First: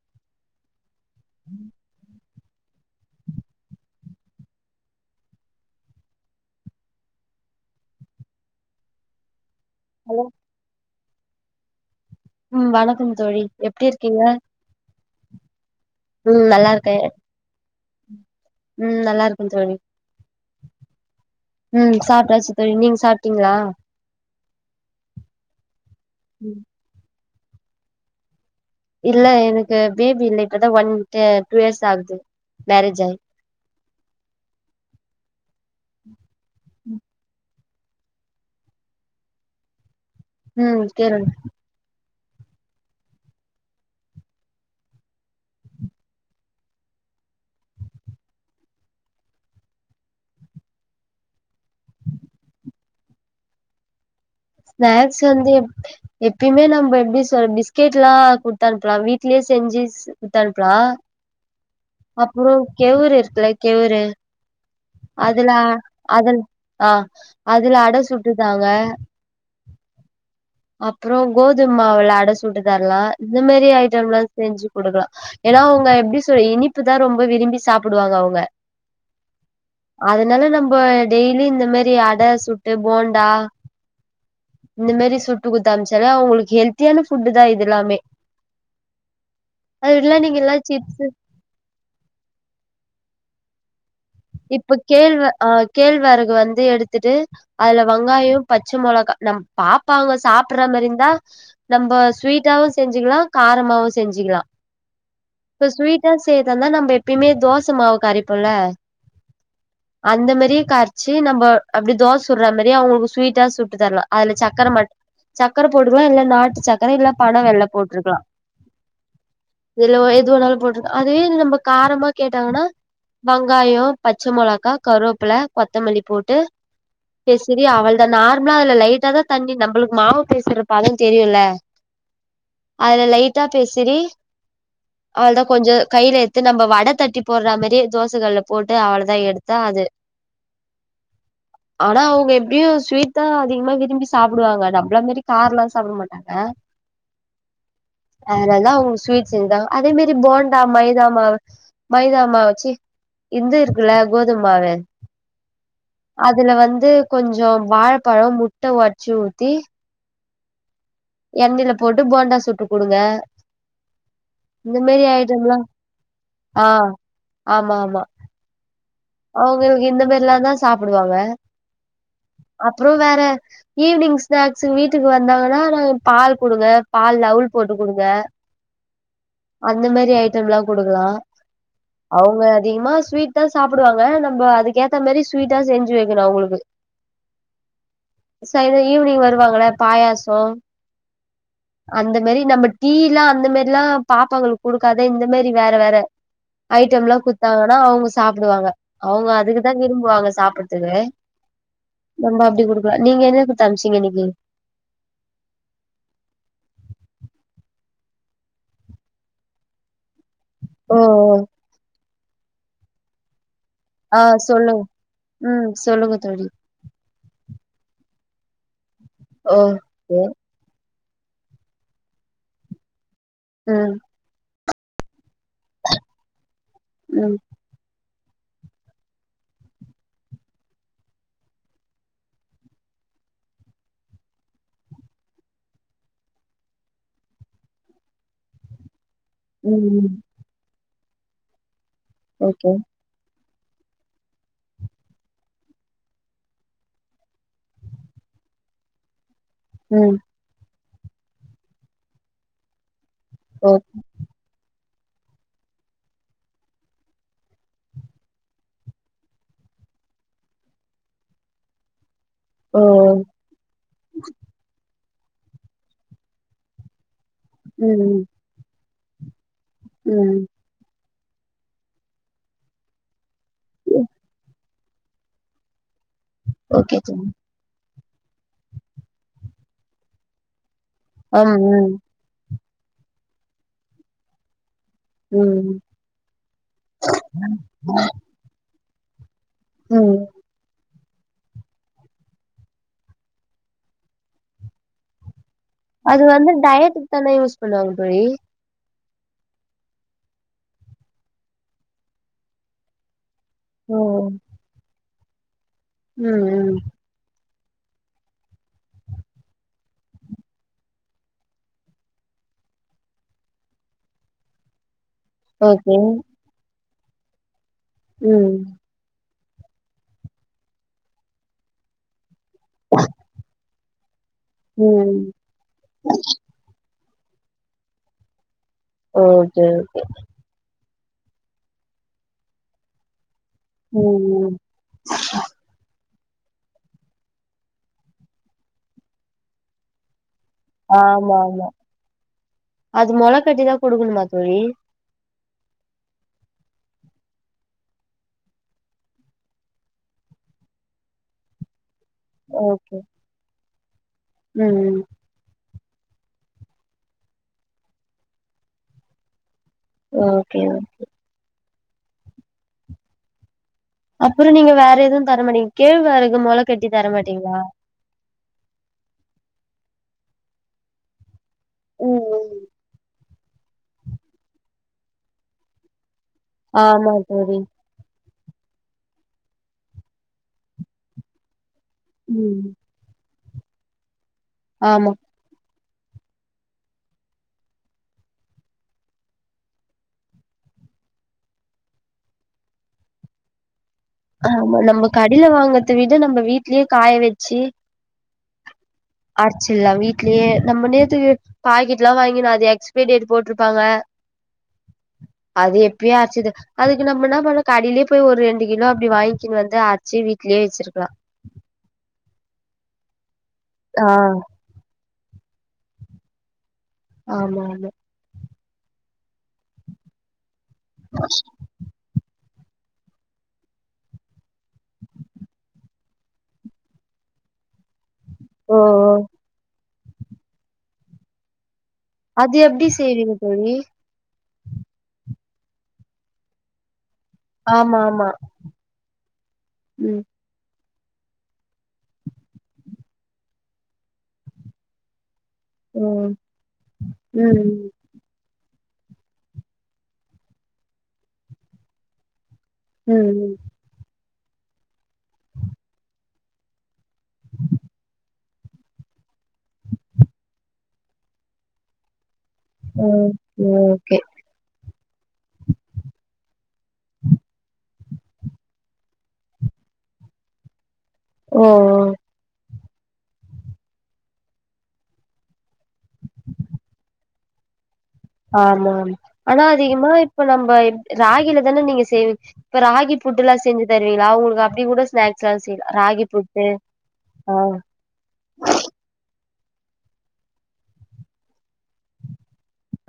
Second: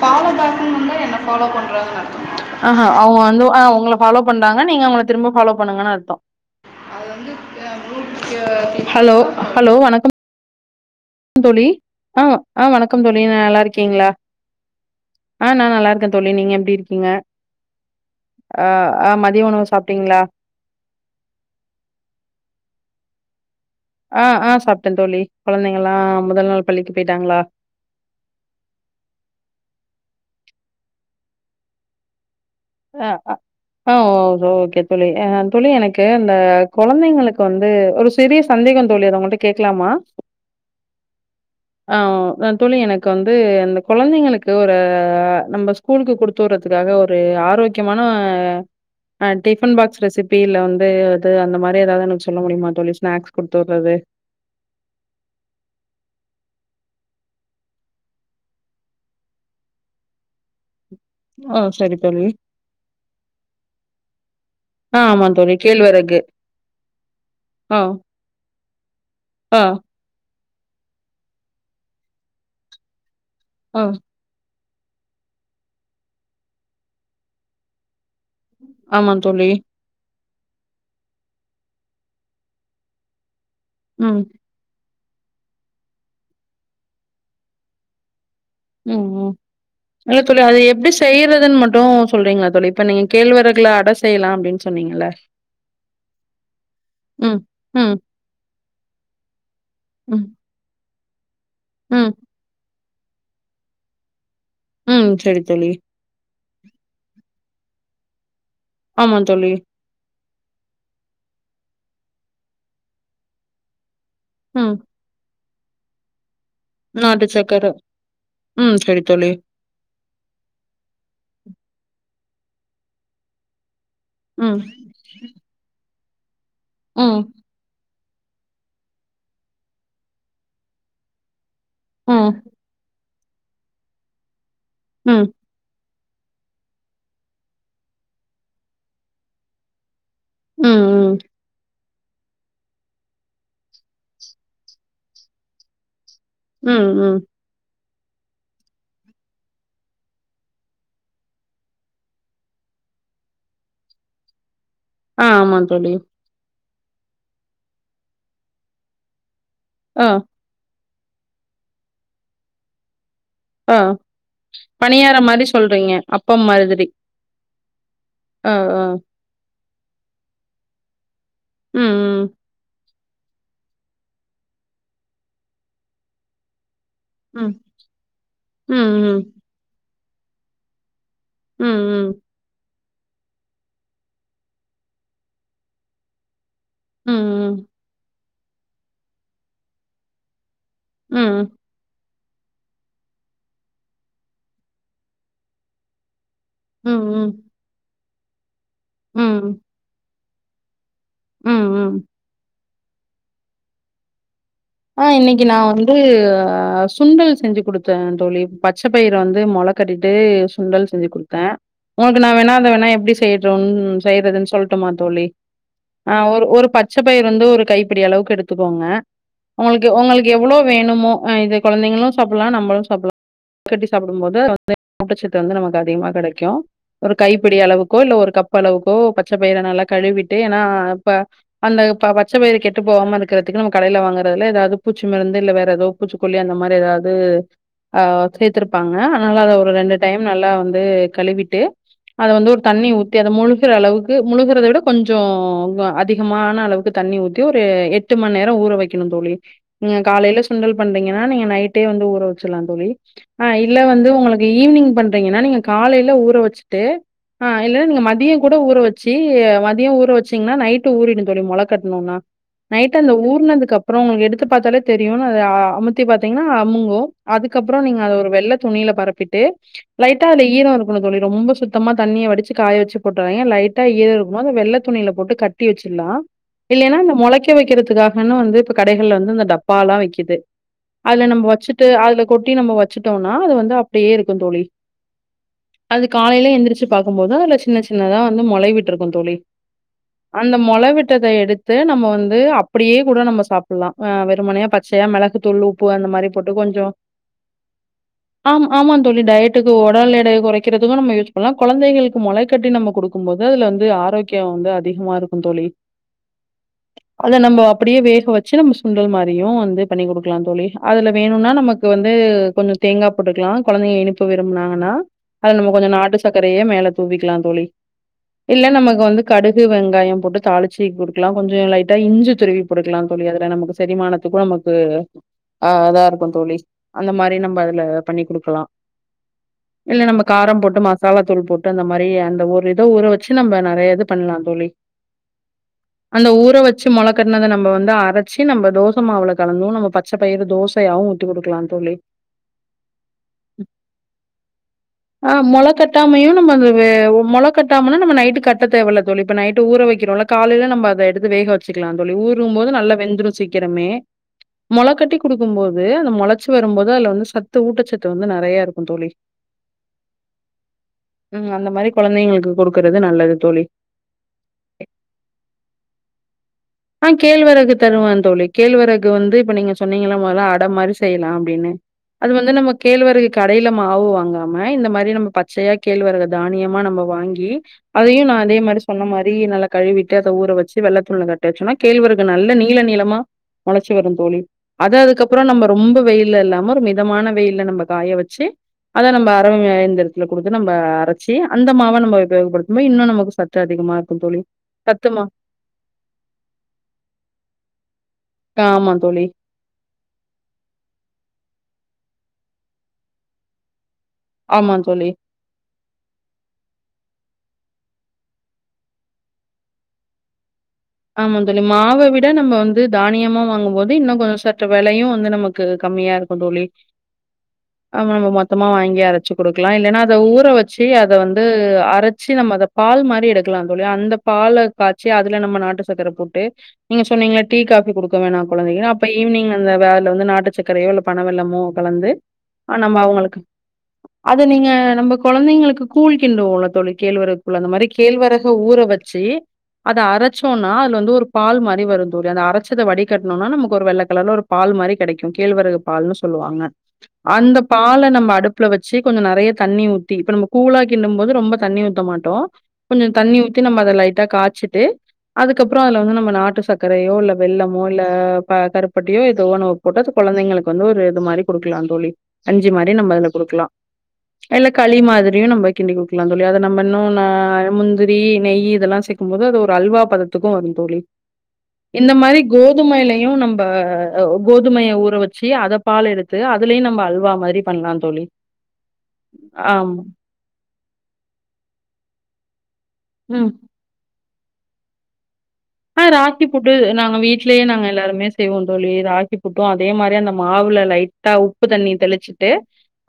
Follow [unintelligible] இருந்தா என்ன follow பண்றதுண்ணு அர்த்தமா ஆஹா அவுங்க வந்து ஆ உங்கள ஃபாலோ பண்றாங்க நீங்க அவங்கள திரும்ப ஃபாலோ பண்ணுங்கன்னு அர்த்தோ ஹலோ ஹலோ வணக்கம் [unintelligible] தோழி ஆ ஆ ம் வணக்கம் தோழி நல்லா எப்டி இருக்கீங்களா இருக்கீங்க ஆ நா நல்லாருக்க தோழி ம் நீங்க நல்லா எப்படி இருக்கே இருக்கீங்க அ ம் ஆ நல்லா இருக்கே மதிய உணவு தோழி சாப்ட்டீங்களா ம் சாப்ட்டாச்சு தோழி நீங்க சாப்ட்டீங்களா அ அ சாப்ட்ட தோழி கொழந்தைங்கல்லா முதல் ம். நாள் பள்ளிக்கு போயிட்டாங்களா இல்ல எனக்கு பேபி இல்ல இப்பதா ஒன் ட டூ இயர்ஸ் ஆகுது மேரேஜ் ஆயி [unintelligible] அ ஓ ஓகே தோழி அ தோழி எனக்கு அந்த கொழந்தைங்களுக்கு வந்து ஒரு [unintelligible] பெரிய சந்தேகம் தோழி அத உங்கள்ட கேக்கலாமா ம் கேளுங்க ஆ அ தோழி எனக்கு வந்து இந்த கொழந்தைங்களுக்கு ஒரு நம்ப ஸ்கூல்க்கு குடுத்துவுடுறத்துக்காக ஒரு ஆரோக்கியமான அ டிஃபன் ஃபாக்ஸ் ரெசிபி இல்ல வந்து அது அந்த மாரி எதாவது எனக்கு சொல்ல முடியுமா தோழி ஸ்னாக்ஸ் குடுத்துடுறது ஸ்னாக்ஸ் வந்து எப் எப்பயுமே நம்ப எப்டி சொல் பிஸ்கெட்லா குடுத்து அனுப்பலா வீட்லே செஞ்சி குத் அனுப்பலா ஆ சரி தோழி. அப்பறோ கேவுரு இருக்குல்ல கேவுரு ஆ ஆமா அதுல தோழி. கேழ்வரகு. அதல் ஆ அதுல ஆ அட சுட்டு தாங்க ஆ அப்பறோ கோதும் மாவுல அட சுட்டு தரலா இந்த மாரி ஆ ஐட்டம்லா செஞ்சி குடுங்க ஏன்னா அவுங்க எப்டி சுவை இனிப்புதா ரொம்ப விரும்பி சாப்புடுவாங்க அவுங்க ஆமா தோழி அதனால நம்ப டெய்லி இந்த மெரி அட சுட்டு போண்டா ம் இந்த மெரி சுட்டு குடுத்து அனுப்ச்சாலே அவுங்களுக்கு ஹெல்த்தியான ஃபுட்டு தா இது எல்லாமே ம் ம் அது இல்ல நீங்க தோழி எல்லா அது எப்டி சிப்ஸு செய்ய றதுன் மட்டு சொல்றீங்களா தோழி இப்ப நீங்க கேள்வரகுள அட சு இப்ப கேள்வ ஆ கேழ்வரகு வந்து எடுத்துட்டு ம், அதுல ம், வங்காயோ பச்ச மொளகா நம் பாப்பாங்க ம், சாப் பிட்ற மாரி இர்ந்தா நம்ப ம், ஸ்வீட்டாவு செஞ்சிகலா காரமாவு செஞ்சிகலா ம். சரி இப்ப தோழி. ஸ்வீட்டா செய்யற்தா இர்ந்தா நம்ப எப்பயுமே தோசமாவு கரைப்போல்ல ஆமா தோழி அந்த மாரியே கர்ச்சு நம்ப அப்டி தோஸ் சுட்ற மாரியே அவுங்ள்க்கு ஸ்வீட்டா சுட்டு தர்லா அதுல சக்கர ம். மட் சக்கர போடுலா இல்ல நாட்டு சக் கர இல்ல நாட்டு சக்கர. பனவெல்லோ போட்ருக்கலா ம். சரி தோழி. இதுலோ எது வேணாலு போட்ருக் அதுவே நம்ப காரமா கேட்டாங்கனா வெங்காயோ, பச்ச ம். மொளகா, கருவேப்பில, கொத்தமல்லி போட்டு ம், பெசறி அவல் இந்த நார்மலா அதுல லைட்டா தா தண்ணி நம்பளுக் மாவு பெசைற பதோ தெரியுல்ல ம், அதுல லைட்டா பெசறி ம், அவ்ள் தா கொஞ்சோ கைல எத்து நம்ப வட தட்டி போட்ற மாரி தோசக்கல்ல போட்டு அவ்வள தா எடுத்தா அது ம் ம் ஆனா அவுங்க எப்டியு ஸ்வீட் தா அதிகமா விரும்பி சாப்புடுவாங்க நம்பள மாரி காரோலா சாப்பட மாட்டாங்க ம் ம் அதுதா அவுங்க ஸ்வீட் செஞ்சாங்க அதே மாரி போண்டா மைதா மாவு மைதா மாவ் வெச்சி இந்து இருக்குல்ல கோதும் மாவு அ ஆமாங் தோழி அதுல வந்து கொஞ்சோ வாழப்பழோ, முட்ட ஒட்ச்சு ஊத்தி அ எண்ணைல போட்டு போண்டா சுட்டு குடுங்க அ இந்த பணியாரம் மாரி ஐட்டம்லா சொல்றீங்க அப்பம் மாதிரி ஆமாமா அ அ அவுங்கள்க்கு இந்த மாரிலாதா சாப்புடுவாங்க ம் ம் அப்றோ வேற ஈவினிங் ஸ்நாக்ஸு வீட்டுக்கு வந்தாங்கனானா பால் குடுங்க பால்ல அவுல் ம், போட்டு குடுங்க ம், அந்த மாரி ஐட்டம்லா குடுக்கலா ம் ம் அவுங்க அதிகமா ஸ்வீட் தா சாப்புடுவாங்க நம்ப அதுக்கேத்த மாரி ஸ்வீட்டா செஞ்சு வெக்கணு அவுங்களுக்கு ம் ம் சாய்ங்காலோ ஈவ்னிங் வருவாங்கல்ல பாயாசோ ம் அந்த மாரி நம்ப டீலா அந்த மாரிலா பாப்பாகளுக் குடுக்காத இந்த மாரி வேற வேற ம், ஐட்டம்லா ம், குட்த்தா கூட அவுங்க சாப்புடுவாங்க அவுங்க ம், அதுக்குதா விரும்புவாங்க சாப்பட்த்துக்கு ம், ம். நம்ப அப்டி குடுக்கலா நீங்க என்ன குட்த் அம்ச்சீங்க இன்னைக்கி அ இன்னைக்கி நா வந்து அ சுண்டல் செஞ்சு குடுத்த தோழி பச்ச பயிற வந்து மொள கட்டீட்டு சுண்டல் ஓ செஞ்சு ஓ குடுத்தே உனக்கு நா வேணா அத வேணா எப்டி செய்யட்டுன் ஆ செய்றதுன் சொல்லுங்க சொல்ட்டுமா தோழி ம் சொல்லுங்க அ ஒரு தோழி ஒரு பச் ச்ச பயிற் வந்து ஒரு கைப்பிடி அளவுக்கு எடுத்துக்கோங்க ஓ உங்களுக்கு கே உங்களுக்கு எவ்ளோ வேணுமோ அ இது கொழந்தைங்களு சாப்பில்லா நம்பளு சாப்பில்லா கட்டி ம் சாப்பிடு ம்போது அதுல [inaudible] ஊட்டச்சத்து வந்து நமக்கு அதிகமா கெடைக்கு ஒரு ம் கைப்பிடி அளவுக் கோ இல்ல ஒரு கப் அளவுக்கோ பச்ச பயிற நல்லா கழுவிட்டு ஏனா இப்ப அந்த ப பச்ச பயிறு கெட்டுபோவாம இருக்கறத்துக்கு நம்ப கடைல வாங்கற துல எதாவ்து பூச்சி மருந்து இல்ல வேற எதோ பூச்சிக்கொல்லி அந்த மாரி எதாவ்து அ சேத்துருப்பாங்க அதனால அத ஒரு ம் ரெண்டு ம் டைம் நல்லா வந்து கழுவிட்டு அத வந்து ஒரு ஓகே தண்ணி ஊத் தி அது முழுகிற அளவுக்கு முழுகிறத விட கொஞ்சோ அதிகமான அளவுக்கு தண்ணி ஊத்தி ஒரு எட் ட்டு மண்நேர ஊறவக் கிணு தோழி நீங்க ம் காலையில சுண்டல் பண்றீங்கன்னா நீங்க நைட்டே வந்து ஊற வச்சுலா தோழி அ ஓ இல்ல வந்து ஒங்குளுக்கு ஈவ்னிங் பண்றீங்கன்னா நீங்க காலையில ஊற வச்சுட்டு அ இல்லனா நீங்க மதியங்கூட ஊற வச்சு மதியோ ஊற வச்சீங்கன்னா நைட்டு ஊறிடுந்தோழி மொள கட்ணோன்னா ஓ நைட்டு அந்த ஊர்னதுக்கப்புறோ எடுத்து பாத்தாலே தெரியு அமுத்தி பாத்தீங்ன்னா அமுங்கு அதுக்கப்பறோ நீங்க அத ம் ஒரு வெள்ள துணில பரப்பிட்டு லைட்டா ம் அதுல ஈரோ இருக் ங்க தோழி ரொம்ப சுத்தமா தண்ணிய வடிச்சி காய வச்சு போட்றாதிங்க லைட்டா ம் ஈரோ இருக்கும் போது வெள்ள துணில போட்டு கட் தி வச்சிலா ஓகே இல்லன்னா அந்த தோழி முளைக்க வைக்கிறதுக்காகனு வந்து கடைகள்ல வந்து இந்த டப்பாலா விக்குது அதுல நம்ம ம் வச்சுட்டு ம் அதுலகொட்டி நம்ம வச் வச்சிடோனா அது வந்து அப்டியே இருக்கும் தோழி ம் அது காலையில எந்திரிச்சு பாக்கும்போது அதுல சின்ன சின்னதா வந்து முளைவிட்ருக்கு தோழி உம் அந்த மொள விட்டத எடுத்து நம்ம வந்து அப்டியே கூட நம்ம சாப் ல்லா வெறுமனயா பச்சையா மிளகு தூள் உப் அது வந்து டயடுக்கு தானே யூஸ் பண்ணுவாங்க தோழி ஆமா ஆமா தோழி டயட்டுக்கு உடல் எடை குறைக்கிறதுக்கு நம்ம யுஸ் பண்ணலா குழந்தைகளுக்கு முளை கட்டி நம்ம கொடு ம்போது அதுல வந்து ஆரோக்கியோ வந்து அதிகமா இருக்கு தோழி உம் உம் அத நம்ப அப்டியே வேக வச் சுண்டல் மாரியு வந்து பண்ணி கொடுக்லா தோழி அதுல வேணுன்னா நமக்கு வந்து கொஞ்சோ தேங்கா போட்டுக்லா குழந்தைங்க இனிப்பு விரும்பினாங்னா அத நம்ம கொஞ்சோ ஓகே நாட்டு சக்கரையே மேல தூவிக்லா தோழி ம் இல்ல நமக்கு வந்து கடுகு வெங்காயம் போட்டு தாளிச்சி கொடுக்கலா கொஞ்சோ லைட்டா இஞ்சி துருவி போட்டுக்லா நமக்கு செரிமானதுக்கு நமக்கு ம் ஆ அதா இருக்கு தோழி அந்த மாரி நம்ம அதுல பண்ணி குடுக்லா ஓகே ஓகே காரம் போட்டு மசாலா தூள் போட்டு அந்த மாரி அந்த ஒரு இத ஊரவச்சி நம்ப எது ம் பண்லா ம் தோழி அந்த ஊர வச்சி முளக்கட்னத நம்ம வந்து அரச்சி நம்ம தோசை மாவுள கலந்து நம்ம பச்ச பயிறு தோச ஆமாமா அது மொளக்கட்டி தா குடுக்கணுமா தோழி ஆ மொள கட்டாமயு நம்ம அ மொள கட்டாமனா நம்ம நைட்டு கட்ட தேவல்ல தோழி இப்ப நைட்டு ஊற வைக்கிறோல்ல காலையில நம்ம அத எடுத்து வேக வச்சிக்லா தோழி ஊரும் போது நல்லா ஓகே வெந்துடு சீக்ரமே ம் மொளகட்டி குடுக்கு போது அந்த முளச்சி வரும்போது அதுல வந்து சத்து ஊட்டசத்து வந்து நறையா இருக்கு தோழி ஓகே ஓகே உம் அந்த மாரி குழந்தைகளுக்கு கொடுக்றது நல்லது தோழி அப்புறோ நீங்க வேற எதுவு தர மாடிங்க கேழ்வரகு மொளக் ஆ கேழ்வரகு தருவோ தோழி கேழ்வரகு வந்து இப்ப நீங்க சொன்னீங்ல முதல்ல அட மாரி செய்லா அப்டின்னு அது வந்து ம் நம்ம கேழ்வரகு கடையில மாவு வாங்காம இந்த மாரி நம்ம பச் ச்சையா கேள்வரகு தானியமா நம்ம ஆமா வாங்கி தோழி அதையு நா அதே மாரி சொன்ன மாரி நல்லா கழுவிட்டு அத ஊற வச்சி வெள்ளதுணில கட்டி வச்சுருவே கேழ்வரகு நல்ல ம் நீள நீளமா முளச்சி வரும் தோழி அத ஆமா அதுக்கப் அப்பறோ நம்ப ரொம்ப வெயில்ல இல்லாம ஒரு மிதமான வெயில நம்ப காய வச்சி அத நம்ப அரவை இயந்தரத்துல கொடுத்து நம்ம அரைச்சி அந்த மாவ நம்ம உபயோகபடுத்தும்போது இன்னு நமக்கு சத் த்து அதிகமாருக்குந் தோழி கத்துமா இத்தவிட நம்ம வீட்லியேக் காய வெச்சி காமாந் தோழி அரச்சில்லா வீட்லியே நம்ம நேத்து கேட் பாக்கிட்லா வாங்கினு அது எக்ஸ்பிரி டேட் போட்ருபாங்க ஆமாந் தோழி அது எப்பியே அரச்சிது அதுக்கு நாம் என்னாப் பண்ணோ கடலியேப் போய் ஒரு ரெண்டு கிலோப் அப்டி வாய்ங்கினு வந்து அரச்சி வீட்லியே வெச்சிருக்லா ஆமாந் தோழி மாவ விட நம்ம வந்து தானியமா வாங்கும்போது ஆ இன்னுங் கொஞ்ச சத் ட்ற வெலையு வந்து நமக்கு கம்மியாருக்குந் தோழி ஆமா ஆமா நம்ம நம்ம மொத்தமா வாங்கி அரச்சிக் குடுக்லா இல்லேனா அத ஊற வெச்சி அத வந்து அரச் ச்சி நம்ப அதப் பால் மாரி எடுக்லாந் தோழி அந்தப் பால காச்சி அதுல நம்ம நாட்டுச் சக்கர போட்டு நீங்க சொன்னீங்ல டீ காஃபி குடுக்க வேணா ஓ கெழந்தைகுனு அப்ப ஓ ஈவினி்ங் அந்த வேல வந்து நாட்டுக் சக்கரையோ இல்ல பண வெல்லமோ கலந்து அது ஆ எப்டி நம்ம செய்வீங்க அவுங்களுக்கு தோழி அத நீங்க நம்பக் கொழந்தைங்களுக்கு கூழ் கிண்டுவோலத் தோழி கேழ்வரக் கூழ் அந்த மாரிக் ஆமா ஆமா கேழ்வரக ஊற வெச்சி அத‌ ம் அரச்சு தோனா அதுல வந்து ஒருப் பால் மாரி வருந் தோழி அந்த அரச்சத வடி கட்னோனா நமக்கு ஒரு வெள்ளக் கலர்ல ஒரு பால் மாரி கெடைக்கு கேழ்வரகுப் பால்னு ம் சொல்லுவாங்க அந்தப் ம் பால நம்ம அடுப் ப்ல வெச்சி கொஞ்ச நெறையத் தண்ணி ஊத்தி இப்ப நம்ம கூழாக் கிண்டும் போது ரொம்பத் தண்ணி ஊத்த மாட்டோ கொஞ்சோ தண்ணி ம் ஊத்தி நம்ம அத லைட்டாக் காச்சிட்டு அதுக்கப்றோ அதுல வந்து நம்ம நாட்டு சக் க்கரையோ இல்ல வெல்லமோ இல்ல ப கருப்பட்டியோ எதோ ஒன்னோ போட்டோச் கெழந்தைங்களுக்கு வந்து ஒரு இது மாரிக் குடுக்லாந் தோழி கஞ்சி மாரி ம் நம்ம ம் அதலக் குடுக்லா ஓகே இல்லக் களி மாதிரியு நம்ப கிண்டி குடுக்லாந் தோழி அத நம்ம இன்னு ந முந்திரி நெய்யி இதெல்லா சேக் க்கும் போது அது ஒரு அல்வாப் பதத்துக்கு வருந் தோழி ஓ ஓ இந்த மாரிக் கோதுமைலியு நம்ப கோதுமைய ஊற வெச்சி அதப் பால் எடுத்து அதுலையு நம்ப அல்வா மாரிப் பண்லாந் தோழி ஆமாம் ஆனா ஆமா அதிகமா இப்ப நம்ப எப் ராகில தானே நீங்க செய்விங் இப்ப ராகிப் ம் புட்டுலா செஞ்சி தருவிங்கலா அவுங்குளுகு அப்டி கூட ஸ்னாக்ஸ்லா செய்லா ஆ ராகி புட்டு நாங்க விட்லயே நாங்க எல்லாருமே செய்வோந் தோழி ராகிப் புட்டு அதே மாரி அந்த மாவுல லைட்டா உப்பு தண்ணி தெளிச்சுட்டு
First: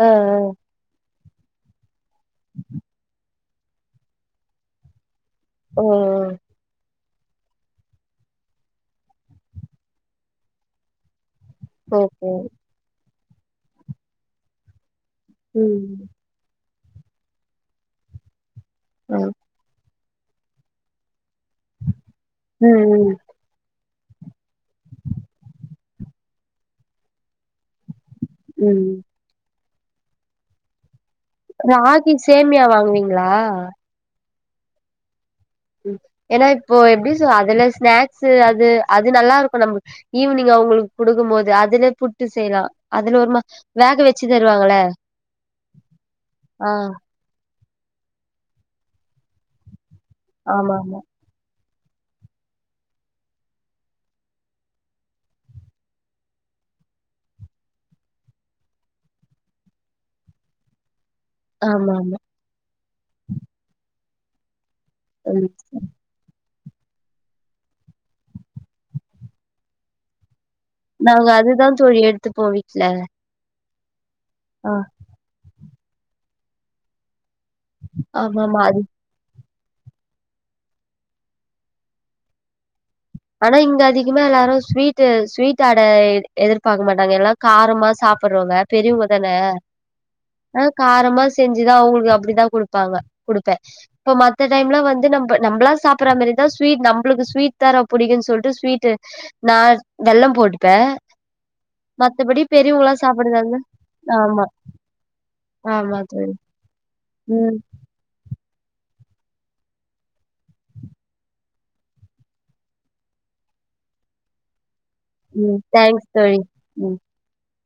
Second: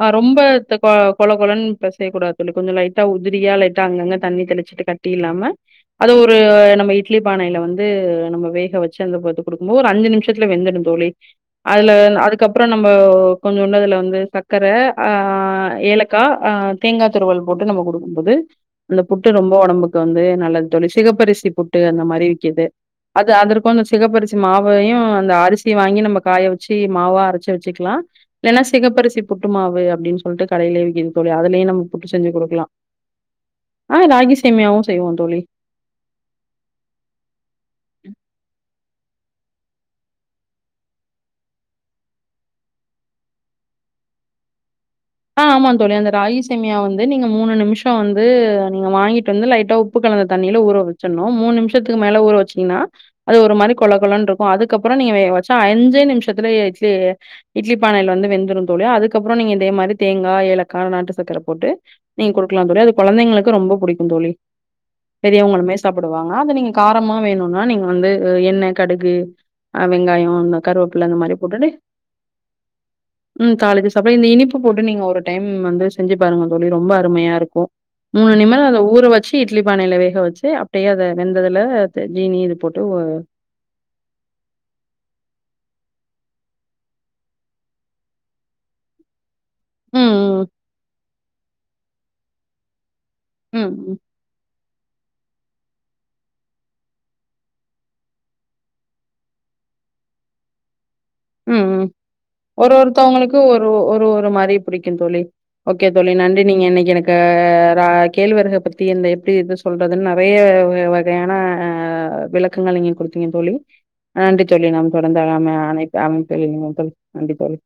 ஆ ரொம்ப தக் கொ கொழ கொழன் பெசய கூடாத் தோழி கொஞ்சோ லைட்டா உதிரியா லைட்டா அங்கங்க தண்ணி தெளிச்சிட்டு கட்டி இல்லாம ஓ அது ஒரு ஓ நம்ப இட் பானைல வந்து நம்ம வேக வெச்சு அந்த போத்து குடுக்கும்போ ஒரு அஞ்சு நிம்ஷத்ல வெந்துடுந் தோழி அதுலன் ஓகே அதுக்கப்றோ நம்போ கொஞ்சூண்டு அதுல வந்து சக்கரே ஆ ம் ஏலக்கா ஆ தேங்காத் துருவல் போட்டு நம்ப குடுக்கும்போது அந்தப் ஆ புட்டு ரொம்போ ஒடம்புக் கு வந்து நல்லது தோழி சிகப்பரிசி புட்டு அந்த மாரி விக்கிது ம் அது அதற்க் கு இந்த சிகப்பரிசி மாவையு அந்த அரிசி வாங்கி நம்ப காய வெச்சி மாவா அரச்சி வெச்சிக்லா இல்லனா ம் ம் சிகப்பரிசி புட்டு மாவு அப்டின் சொல்ட்டுக் கடைலியே விக்கிது தோழி அதலையு நம்ம புட்டு ராகி செஞ்சி சேமியா குடுக்லா வாங்குவீங்களா ஆ ராகி சேம்யாவு செய்வோந் தோழி எனா இப்போ எப்டி சொ அதுல ஸ்நாக்சு அது அது நல்லாருக்கு நம்ம ஈவினிங் அவுங்களுகு குடுக்கும்மோது அதுல புட்டு செய்யலா அதுல ஒருமா வேக வெச்சி தருவாங்கள ஆ ஆமா தோழி அந்த ஆ ராகிசேமியா வந்து நீங்க மூணு நிமிஷோ வந்து நீங்க வாங்கிட்டு வந்து லைட்டா உ ப்பு கலந்த தண்ணியில ஆமா ஊற ஆமா வெச்சன்னு மூண் நிமிஷத்துக்கு மேல ஊற வெச்சீங்ன்னா அது ஒரு மாரி கொழ கொழம்ன்ருக்கு அதுக்கப்புறோ நீங்க வேக வெச்சா அஞ்சே நிமிஅஷத்துலேயே இட்லி இட்லி பானையில வந்து வெந்துருந் தோழி அதுக்கப்புறோ நீங்க இதே மாரி தேங்க்கா ஏலக்கா நாட்டு சக்கர போட்டு ஆமா ஆமா நீங் குடு க்லா தோழிஅது கொழந்தைங்களுக்கு ரொம்போ புடிக்கு தோழி ம் பெரியவங்களுமே சாப் புடுவாங்க நீங்க காரமா வேணுனா நீங்க வந்து எண்ணெ கடுகு ஆ வெங்காயோ அந்த நாங்க மாரி அதுதா போட்டுட்டு தோழி எட்த்துப்போ விட்ல ம் காலிக்கு சாப்பா இந்த இனிப்பு போட்டு நீங்க ஒரு டைம் வந்து செஞ்சு பாருங்க தோழி ரொம்ப அருமையா இரு க்கு மூணு ஆமா நிமிட ஆமா அது அத ஊற வெ ச்சு இட்லி பானையில வேக வெச்சு அப்டியே அத வெந்ததுல அது ஜீனி இது போட்டு ஒ ஆனா இங்க அதிகமா எல்லாரு ஸ்வீட்டு ஸ்வீட் அடை எதிர்பாக்க மாட்டாங்க எல்லா காரமா சாப்புறவங்க பெரியவுங்க தான ம், ம். ஆ காரமா செஞ்சுதா அவுங்களுக்கு அப்டித்தா குடுப்பாங்க குடுப்பே ம், ம். இப்ப மத் த்த டைம்லா வந்து நம்ப நம்ப்ளா சாப்பிற மாரிதா ஸ்விட் நம்ப்ளுக்கு ஸ்விட்தா ரொ புடிக்குன் சொல்ட்டு ஸ்வீட்டு நா வெள்ளம் போட்டுப்பே ம் மத்தபடி ஒரு பெரியவங்களா ஒருத்தவங்களுக்கு சாப்புடுதாருந்தா ஒரு ஒரு ஒரு ஆமா மாரி பிடிக்குந் தோழி ஓகே தோழி நன்றி நீங்க இன்னைக்கு எனக்கு ம் ரா கேழ்வரக பத்தி இந்த எப்டி இது சொல்றதுன் நெறைய வ வகையான விளக்கங்கள் நீங்க என் குடுத்தீங்க தோழி நன்றி தோழி நாம் தொடர்ந்து நாம ம் தேங்க்ஸ் அனைத்து தோழி [unintelligible] ம் தோழி நன்றி தோழி